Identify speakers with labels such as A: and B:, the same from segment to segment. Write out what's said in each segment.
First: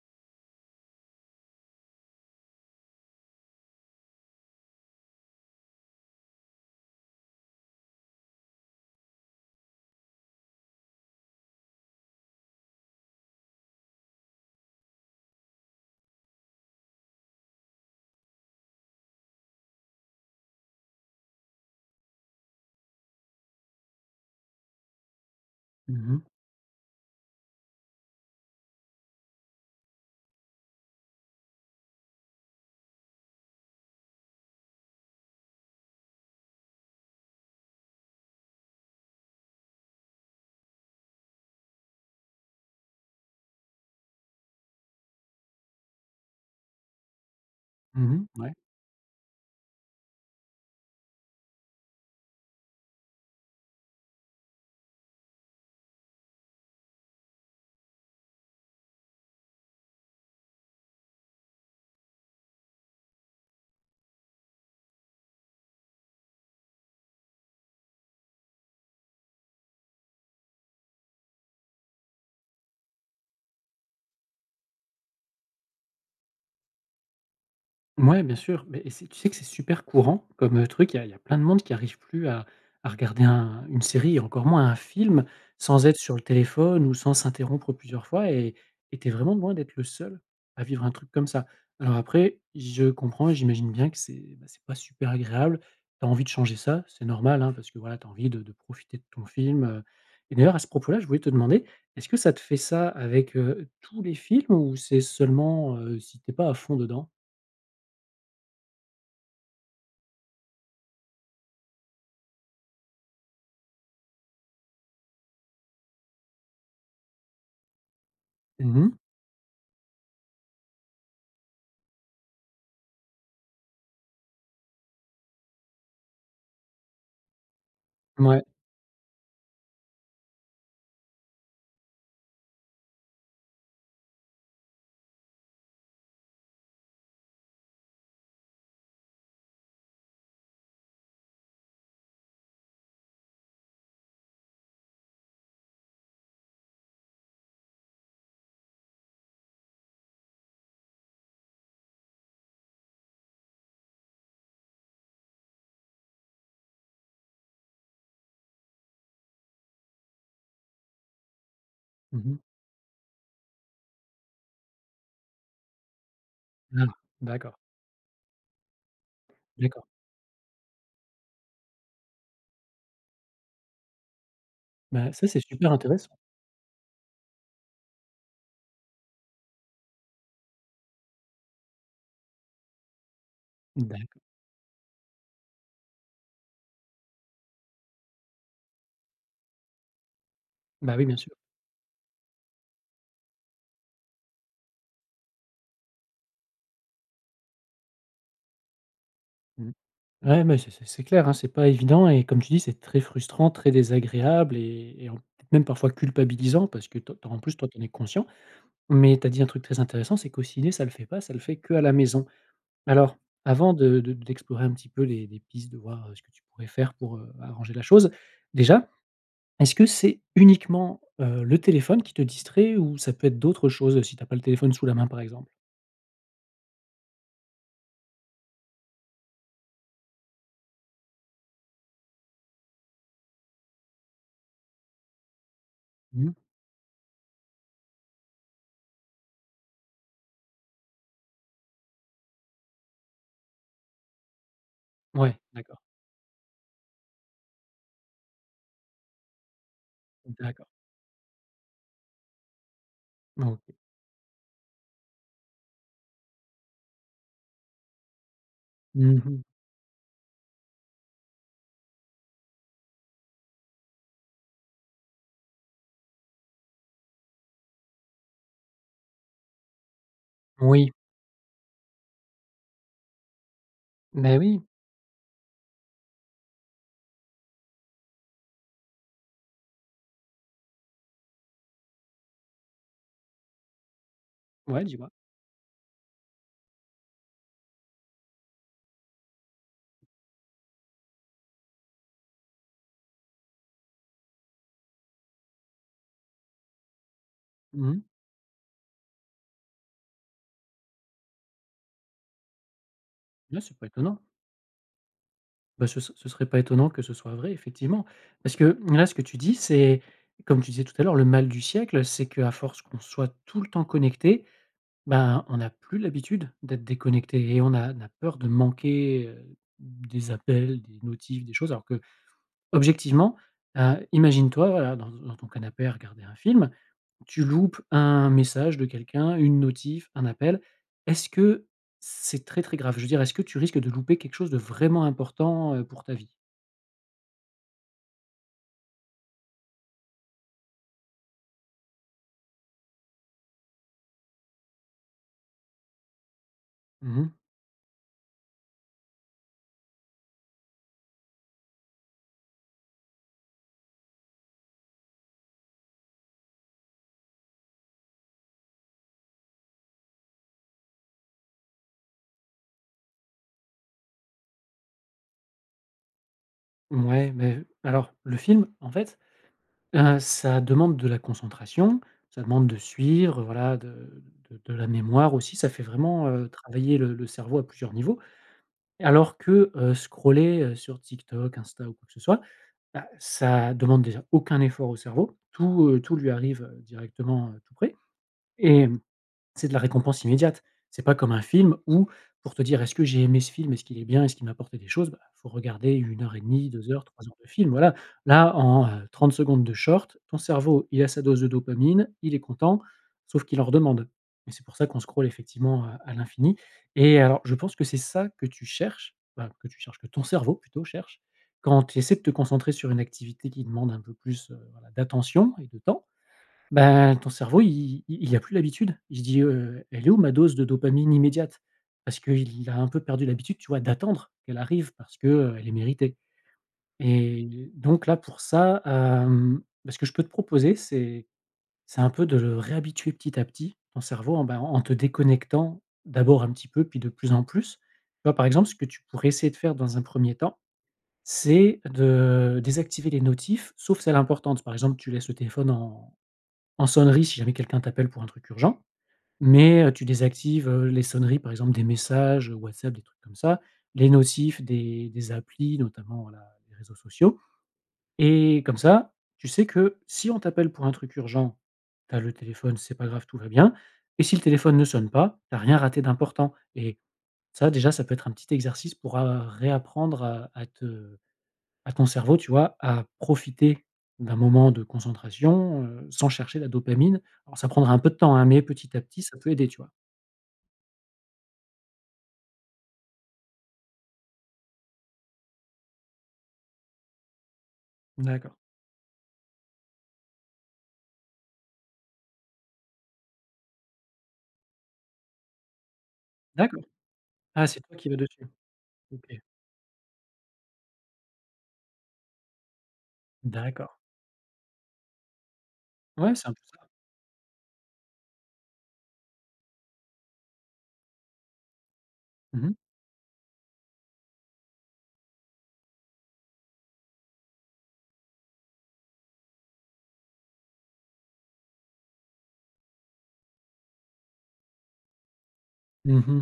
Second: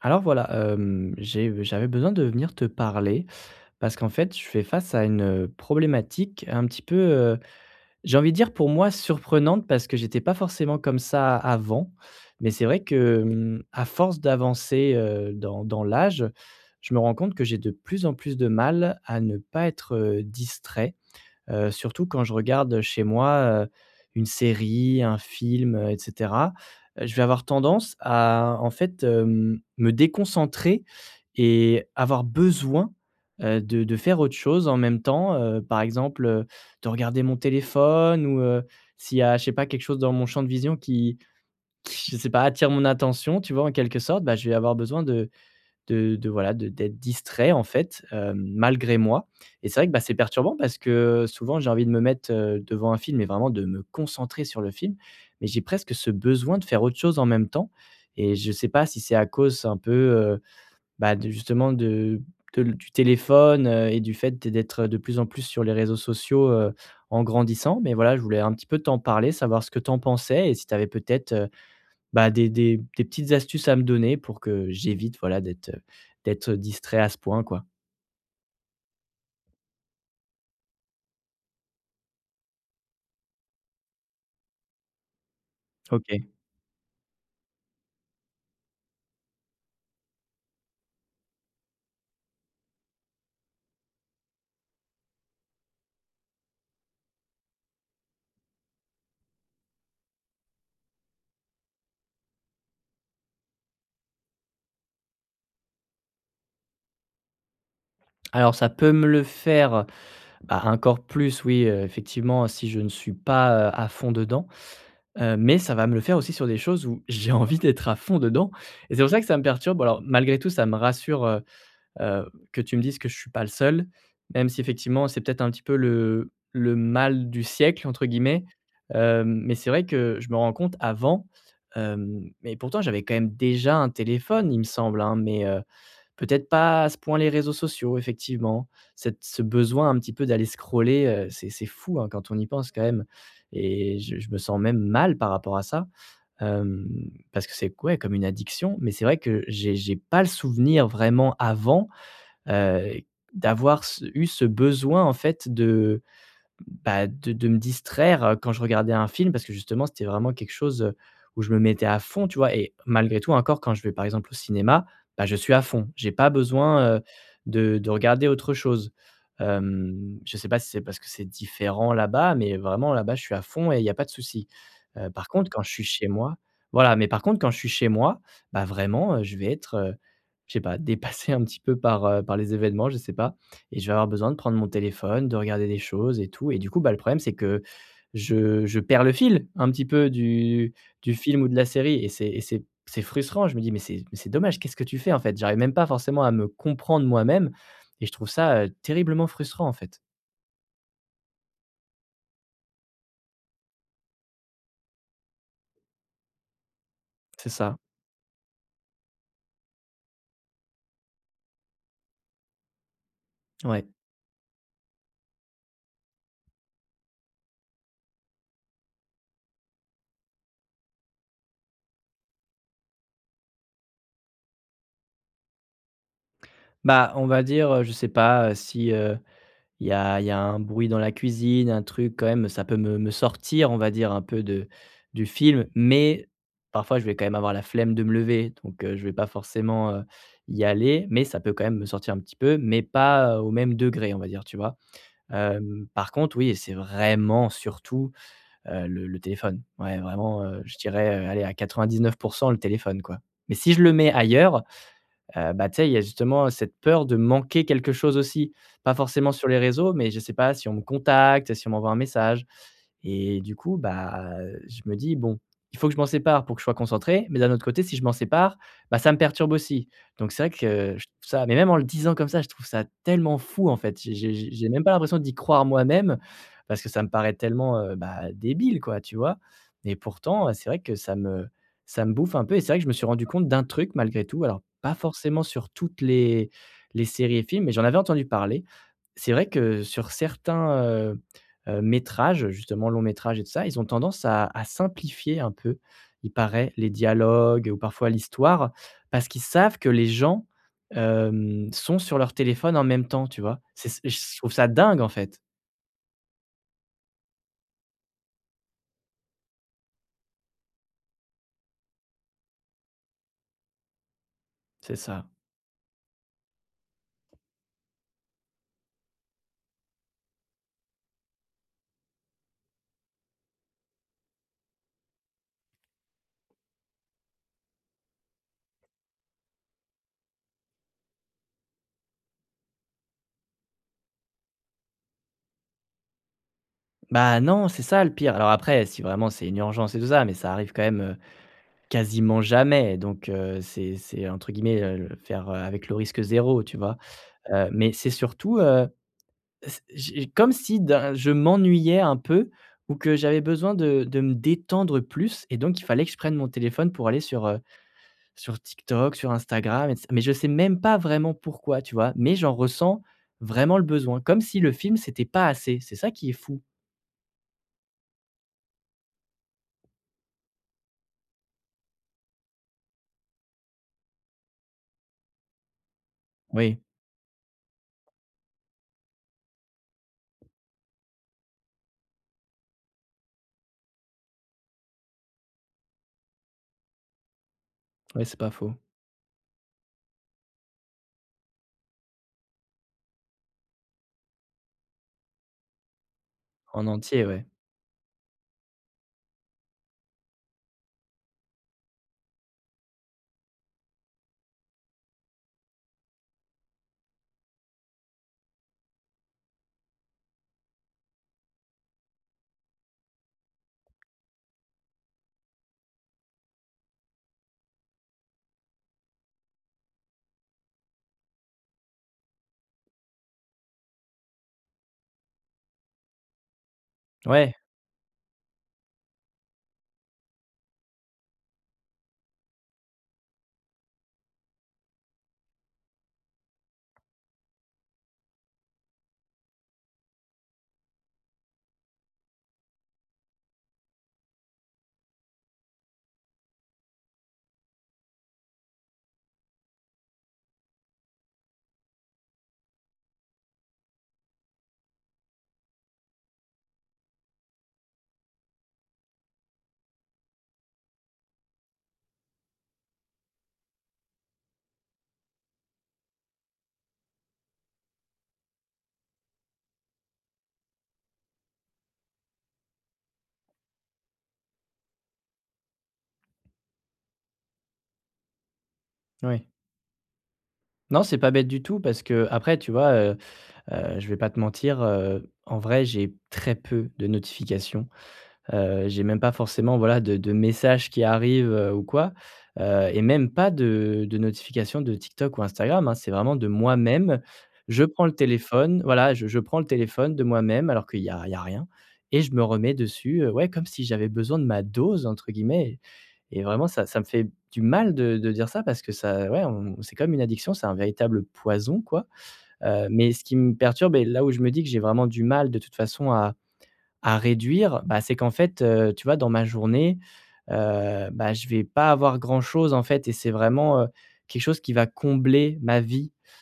A: Alors voilà, j'avais besoin de venir te parler parce qu'en fait, je fais face à une problématique un petit peu j'ai envie de dire, pour moi, surprenante, parce que j'étais pas forcément comme ça avant. Mais c'est vrai que à force d'avancer dans l'âge, je me rends compte que j'ai de plus en plus de mal à ne pas être distrait. Surtout quand je regarde chez moi une série, un film, et
B: Mhm mhm.
A: cetera, je vais avoir tendance à, en fait me déconcentrer et avoir besoin de faire autre chose en même temps par exemple de regarder mon téléphone ou s'il y a, je sais pas, quelque chose dans mon champ de vision qui je sais pas, attire mon attention, tu vois, en quelque sorte, bah, je vais avoir besoin de voilà, de d'être distrait, en fait
B: Ouais.
A: malgré moi. Et c'est vrai que, bah, c'est perturbant parce que souvent j'ai envie de me mettre devant un film et vraiment de me concentrer sur le film, mais j'ai presque ce besoin de faire autre chose en même temps. Et je sais pas si c'est à cause un peu bah, de justement de du téléphone, et du fait d'être de plus en plus sur les réseaux sociaux en grandissant. Mais voilà, je voulais un petit peu t'en parler, savoir ce que t'en pensais et si t'avais peut-être, bah, des petites astuces à me donner pour que j'évite, voilà, d'être distrait à ce point, quoi.
B: Ouais, bien sûr, mais et c'est tu sais que c'est super courant comme, truc. Il y a plein de monde qui n'arrive plus à regarder un une série et encore moins un film sans être sur le
A: OK.
B: téléphone ou sans s'interrompre plusieurs fois et tu es vraiment loin d'être le seul à vivre un truc comme ça. Alors après, je comprends et j'imagine bien que c'est, bah, c'est pas super agréable. Tu as envie de changer ça, c'est normal, hein, parce que voilà, tu as envie de profiter de ton film, et d'ailleurs à ce propos-là, je voulais te demander, est-ce que ça te fait ça avec, tous les films ou c'est seulement, si t'es pas à fond dedans?
A: Alors ça peut me le faire, bah, encore plus, oui effectivement, si je ne suis pas à fond dedans, mais ça va me le faire aussi sur des choses où j'ai envie d'être à fond dedans.
B: Mmh.
A: Et c'est pour ça que ça me perturbe. Alors malgré tout, ça me rassure, heu, que tu me dises que je suis pas le seul, même si effectivement c'est peut-être un petit peu le mal «du siècle» entre
B: Mouais.
A: guillemets. Mais c'est vrai que je me rends compte avant, mais pourtant j'avais quand même déjà un téléphone, il me semble, hein, mais peut-être pas à ce point les réseaux sociaux, effectivement. Cette ce besoin un petit peu d'aller scroller c'est fou, hein, quand on y pense quand même. Et je me sens même mal par rapport à ça, hem, parce que c'est, ouais, comme une addiction. Mais c'est vrai que j'ai pas le souvenir vraiment avant Heu, d'avoir ce besoin en fait de, bah, de me distraire quand je regardais un film, parce que justement c'était vraiment quelque chose où je me mettais à
B: Mmh
A: fond, tu
B: mh.
A: vois? Et malgré tout, encore, quand je vais par exemple au cinéma, bah, je suis à fond. J'ai pas
B: Ah,
A: besoin
B: d'accord,
A: de regarder autre chose.
B: d'accord.
A: Je sais pas si c'est parce que c'est différent là-bas, mais vraiment là-bas je suis à fond et il y a pas de souci.
B: Bah,
A: Par
B: ça, c'est
A: contre quand je
B: super
A: suis chez
B: intéressant.
A: moi, voilà. Mais par contre quand je suis chez moi, bah, vraiment je vais être je sais pas, dépassé un petit peu par par les événements, je sais pas. Et je vais avoir
B: D'accord.
A: besoin de prendre mon téléphone, de regarder des choses et tout. Et du coup, bah, le problème, c'est que je perds le fil un petit peu du
B: Bah, oui, bien sûr.
A: film ou de la série, et c'est frustrant. Je me dis: «Mais c'est dommage, qu'est-ce que tu fais, en fait?» J'arrive même pas forcément à me comprendre moi-même et je trouve ça terriblement frustrant,
B: Mmh.
A: en fait.
B: Ouais, mais c'est clair, hein, c'est pas évident et comme tu dis, c'est très frustrant, très désagréable et en peut-être même parfois culpabilisant parce que toi, en
A: C'est
B: plus, toi,
A: ça,
B: tu en es conscient. Mais tu as dit un truc très intéressant, c'est qu'au ciné, ça le fait pas, ça le fait qu'à la maison. Alors, avant
A: ouais.
B: de d'explorer un petit peu les pistes, de voir, ce que tu pourrais faire pour, arranger la chose, déjà est-ce que c'est uniquement, le téléphone qui te distrait ou ça peut être d'autres choses, si t'as pas le téléphone sous la main, par exemple?
A: Bah, on va dire je sais pas si il y a un bruit dans la cuisine, un truc quand même, ça peut me sortir, on va dire, un peu de du film, mais
B: Mmh.
A: parfois, je vais quand même avoir la flemme de me lever, donc je vais pas forcément y aller, mais ça peut quand même me sortir un petit peu, mais pas au même degré, on va dire, tu vois?
B: Ouais, d'accord,
A: Par contre, oui, c'est vraiment surtout le téléphone. Ouais, vraiment
B: d'accord.
A: je dirais allez, à 99, le téléphone, quoi. Mais si
B: OK.
A: je le mets ailleurs, bah, tu sais, il y a justement cette peur de manquer quelque chose aussi. Pas forcément
B: Mmh.
A: sur les réseaux, mais je sais pas, si on me contacte, si on m'envoie un message, et du coup, bah, je me dis: «Bon, il faut que je m'en sépare pour que je sois concentré», mais d'un autre côté, si je m'en sépare, bah, ça me perturbe aussi. Donc c'est vrai
B: Oui,
A: que je trouve ça, mais même en le disant comme ça, je trouve ça tellement fou, en fait. J'ai j'ai
B: ben oui.
A: j'ai même pas l'impression d'y croire moi-même, parce que ça me paraît tellement bah, débile, quoi, tu vois? Et pourtant c'est vrai que ça me bouffe un peu, et c'est vrai que je me suis rendu compte d'un truc malgré tout, alors
B: Ouais,
A: pas
B: dis-moi.
A: forcément sur toutes les séries et films, mais j'en avais entendu parler. C'est vrai que sur certains métrages, justement, long métrage et tout ça, ils ont tendance à simplifier un peu, il paraît, les dialogues ou
B: Mmh mh.
A: parfois l'histoire, parce qu'ils savent que les gens sont sur leur téléphone en même temps, tu vois?
B: Ouais, c'est pas
A: C'est,
B: étonnant.
A: je trouve ça dingue, en fait.
B: Bah, ce ce serait pas étonnant que ce soit vrai, effectivement. Parce que là, ce que tu dis, c'est comme tu disais tout à l'heure, le mal du siècle, c'est qu'à force qu'on soit tout le temps connecté
A: C'est ça.
B: ben, on n'a plus l'habitude d'être déconnecté et on a peur de manquer, des appels, des notifs, des choses alors que objectivement, imagine-toi, voilà, dans dans ton canapé à regarder un film, tu loupes un message de quelqu'un, une notif, un appel. Est-ce que c'est très, très grave? Je veux dire, est-ce que tu risques de louper quelque chose de vraiment important, pour ta vie?
A: Bah, non, c'est ça le pire. Alors après, si vraiment c'est une urgence et tout ça, mais ça arrive quand même quasiment jamais, donc c'est entre guillemets le faire avec le risque zéro, tu vois?
B: Mmh mh.
A: Mais c'est surtout, S j'ai comme si d'un, je m'ennuyais un peu, ou que j'avais besoin de me détendre plus, et donc il fallait que je prenne mon téléphone pour aller sur sur TikTok, sur Instagram et c mais je sais même pas vraiment pourquoi, tu vois? Mais j'en ressens vraiment le besoin, comme si le film, c'était pas assez. C'est ça qui est fou.
B: Mouais, mais alors le film, en fait, ça demande de la concentration, ça demande de suivre, voilà, de la mémoire aussi. Ça fait vraiment,
A: Oui,
B: travailler le cerveau à plusieurs niveaux. Alors que, scroller, sur TikTok, Insta ou quoi que ce soit, bah, ça demande déjà aucun effort au cerveau. Tout, tout lui arrive, directement, tout près
A: ouais, c'est pas faux.
B: et c'est de la récompense immédiate. C'est pas comme un film où, pour te dire: «Est-ce que j'ai aimé ce film? Est-ce qu'il est bien? Est-ce qu'il m'a apporté des choses?» Bah, faut regarder une heure et demie,
A: En
B: 2 heures,
A: entier,
B: 3 heures
A: ouais.
B: de film, voilà. Là, en, 30 secondes de short, ton cerveau, il a sa dose de dopamine, il est content, sauf qu'il en redemande. Et c'est pour ça qu'on scrolle effectivement, à l'infini. Et alors, je pense que c'est ça que tu cherches, enfin, que tu cherches, que ton cerveau plutôt cherche, quand tu essaies de te concentrer sur une activité qui demande un peu plus, voilà, d'attention et de temps. Ben, ton cerveau, il a plus l'habitude. Il se dit, «Elle est où ma dose de dopamine immédiate?» Parce qu'il a un peu perdu l'habitude, tu vois, d'attendre qu'elle arrive parce que, elle est méritée
A: Ouais,
B: et donc là, pour ça, bah, ce que je peux te proposer, c'est un peu de le réhabituer petit à petit, ton cerveau, en, bah, en te déconnectant d'abord un petit peu, puis de plus en plus. Tu vois, par exemple, ce que tu pourrais essayer de faire dans un premier temps, c'est de désactiver les notifs, sauf celles importantes. Par exemple, tu laisses le téléphone en sonnerie, si jamais quelqu'un t'appelle pour un truc urgent, mais tu désactives, les sonneries, par exemple, des messages, WhatsApp, des trucs comme ça, les notifs des applis, notamment, voilà, les réseaux sociaux et comme ça, tu sais que si on t'appelle pour un truc urgent, tu as le téléphone, c'est pas grave, tout va bien et si le téléphone ne sonne pas, tu as rien raté d'important et ça, déjà, ça peut être un petit exercice pour a réapprendre à te à ton cerveau, tu vois, à profiter d'un moment de concentration, sans chercher la dopamine. Alors ça prendra un peu de temps, hein, mais petit à petit, ça
A: ouais.
B: peut aider, tu vois?
A: Non, c'est pas bête du tout parce que après, tu vois je vais pas te mentir en vrai, j'ai très peu de notifications.
B: D'accord.
A: J'ai même pas forcément, voilà, de messages qui arrivent ou quoi, et même pas de notifications de TikTok ou Instagram, hein. C'est vraiment de
B: D'accord.
A: moi-même.
B: Ah, c'est
A: Je
B: toi
A: prends
B: qui
A: le
B: vas dessus?
A: téléphone, voilà, je
B: OK.
A: prends le téléphone de moi-même alors qu'il y a rien, et je me remets dessus ouais, comme si
B: D'accord.
A: j'avais besoin de «ma dose» entre guillemets.
B: Ouais,
A: Et
B: c'est un peu
A: vraiment
B: ça.
A: ça me fait du mal de dire ça parce que ça, ouais, on c'est comme une addiction, c'est un véritable poison, quoi.
B: Mmh mh.
A: Mais ce qui me perturbe, et là où je me dis que j'ai vraiment du mal de toute façon à réduire, bah, c'est qu'en fait tu vois, dans ma journée bah, je vais pas avoir grand chose, en fait, et c'est vraiment quelque chose qui va combler ma vie.
B: Mmh.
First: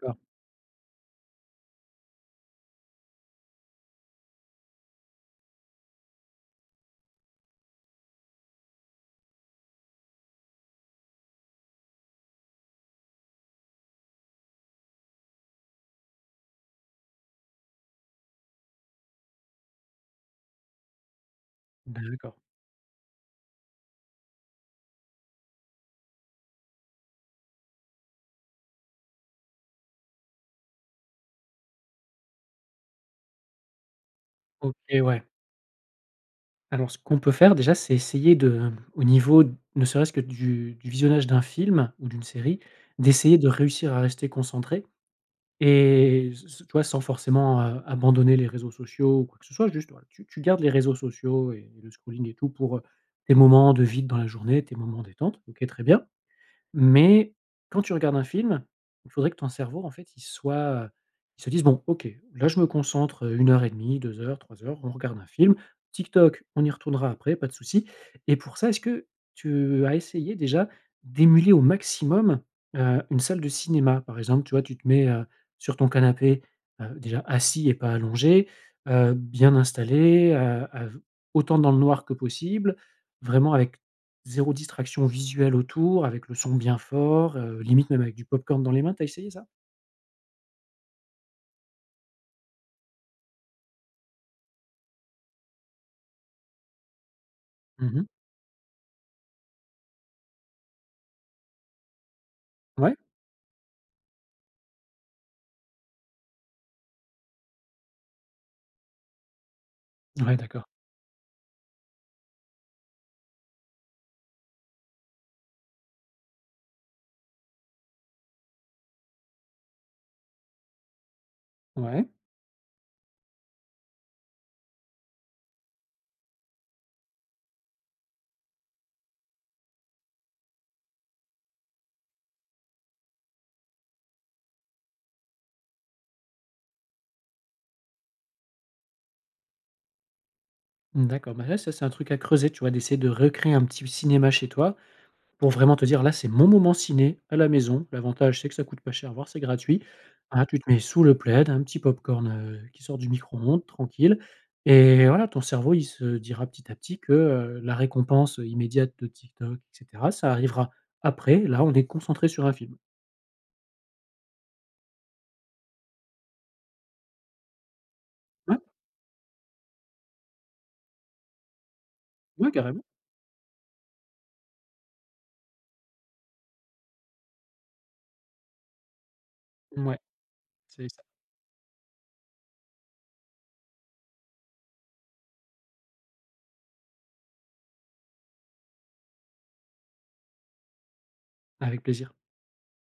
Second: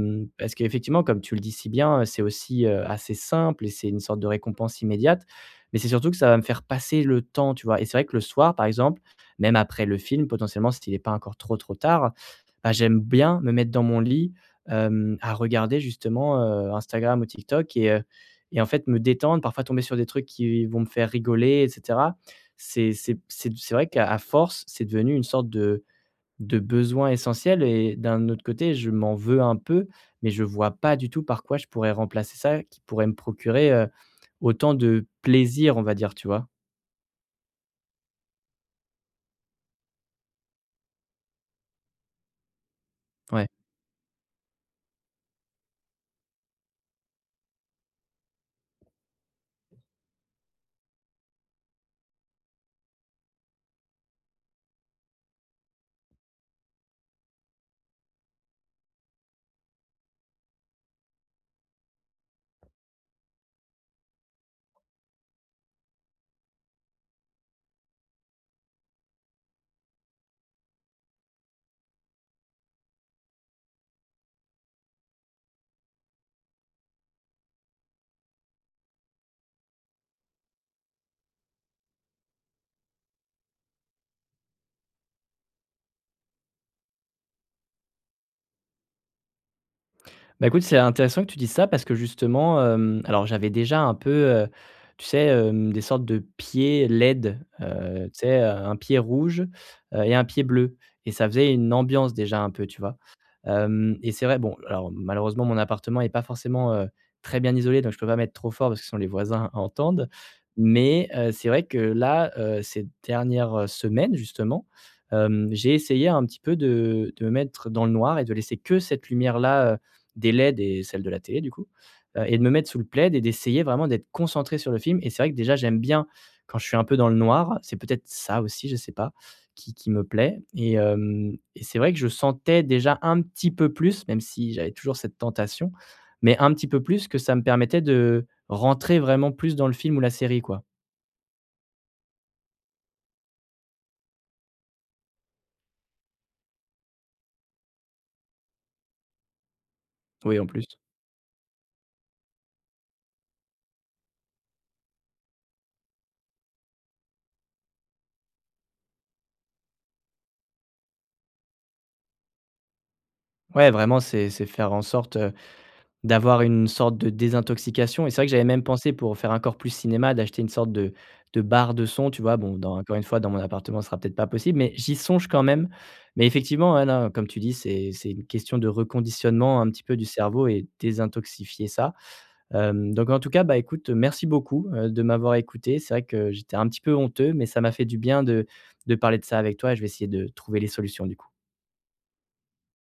B: D'accord.
A: Parce qu'effectivement, comme tu le dis si bien, c'est aussi assez simple et c'est une sorte de récompense immédiate. Mais c'est surtout que ça va me faire passer le temps, tu vois? Et c'est vrai que le soir, par exemple, même après le film, potentiellement, s'il n'est pas encore trop, trop tard, bah, j'aime bien me mettre dans mon lit à regarder justement Instagram ou TikTok, et en fait me détendre, parfois tomber sur des trucs qui vont me faire rigoler, et cetera.
B: D'accord.
A: C'est vrai qu'à force, c'est devenu une sorte de besoins essentiels, et d'un autre côté, je m'en veux un peu, mais je vois pas du tout par quoi je pourrais remplacer ça, qui pourrait me procurer autant
B: OK,
A: de
B: ouais.
A: plaisir, on va dire, tu vois?
B: Alors ce qu'on peut faire déjà, c'est essayer de, au niveau ne serait-ce que du visionnage d'un film ou d'une série, d'essayer
A: Ouais.
B: de réussir à rester concentré et s s tu vois, sans forcément, abandonner les réseaux sociaux ou quoi que ce soit, juste, voilà, tu gardes les réseaux sociaux et le scrolling et tout pour, tes moments de vide dans la journée, tes moments détente. OK, très bien. Mais quand tu regardes un film, il faudrait que ton cerveau, en fait, il soit, heu, il se dise: «Bon, OK, là, je me concentre, 1 heure et demie, 2 heures, 3 heures, on regarde un film. TikTok, on y retournera après, pas de souci» et pour ça, est-ce que tu as essayé déjà d'émuler au maximum, une salle de cinéma? Par exemple, tu vois, tu te mets, sur ton canapé, déjà assis et pas allongé, bien installé, av autant dans le noir que possible, vraiment avec zéro distraction visuelle autour, avec le son bien fort, limite même avec du popcorn dans les mains. Tu as essayé ça?
A: Bah, écoute, c'est intéressant que tu dises ça parce que justement alors j'avais déjà un peu tu sais des sortes de pieds LED
B: Mmh mh.
A: tu sais un pied rouge et un pied bleu, et ça faisait une ambiance déjà un peu, tu vois?
B: Ouais?
A: Et c'est vrai, bon, alors malheureusement, mon appartement est pas forcément très bien isolé, donc je peux pas mettre trop fort parce que sinon les voisins entendent.
B: Ouais, d'accord.
A: Mais c'est vrai que là ces dernières semaines justement j'ai essayé un petit peu de me mettre dans le noir et de laisser que cette lumière-là, des LED et celles de la télé du coup,
B: Ouais.
A: et de me mettre sous le plaid et d'essayer vraiment d'être concentré sur le film, et c'est vrai que déjà j'aime bien quand je suis un peu dans le noir, c'est peut-être ça aussi, je sais pas, qui me plaît, et c'est vrai que je sentais déjà un petit peu plus, même si j'avais toujours cette tentation, mais un petit peu plus, que ça me permettait de rentrer vraiment plus dans le film ou la série, quoi.
B: D'accord, bah, ouais, ça, c'est un truc à creuser, tu vois? D'essayer de recréer un petit cinéma chez toi pour vraiment te dire: «Là, c'est mon moment ciné à la maison». L'avantage, c'est que ça coûte pas cher, voire c'est gratuit.
A: Oui,
B: Voilà,
A: en
B: tu
A: plus.
B: te mets sous le plaid, un petit popcorn, qui sort du micro-ondes, tranquille et voilà, ton cerveau, il se dira petit à petit que, la récompense immédiate de TikTok et cetera, ça arrivera après. Là, on est concentré sur un film.
A: Ouais, vraiment c'est faire en sorte d'avoir une sorte de désintoxication. Et c'est vrai que j'avais
B: Ouais.
A: même pensé, pour faire encore plus cinéma, d'acheter une sorte de barre de son, tu vois?
B: Ouais,
A: Bon, dans
B: carrément.
A: encore une fois, dans mon appartement, ce sera peut-être pas possible, mais j'y songe quand même. Mais effectivement, ouais, non, comme tu dis, c'est une question de reconditionnement un petit peu
B: Ouais.
A: du cerveau et
B: C'est ça,
A: désintoxifier ça. Donc en tout cas, bah, écoute, merci beaucoup de m'avoir écouté. C'est vrai que j'étais un petit peu honteux, mais ça m'a fait du bien de parler de ça avec toi, et je vais essayer de trouver les solutions du coup.
B: avec plaisir.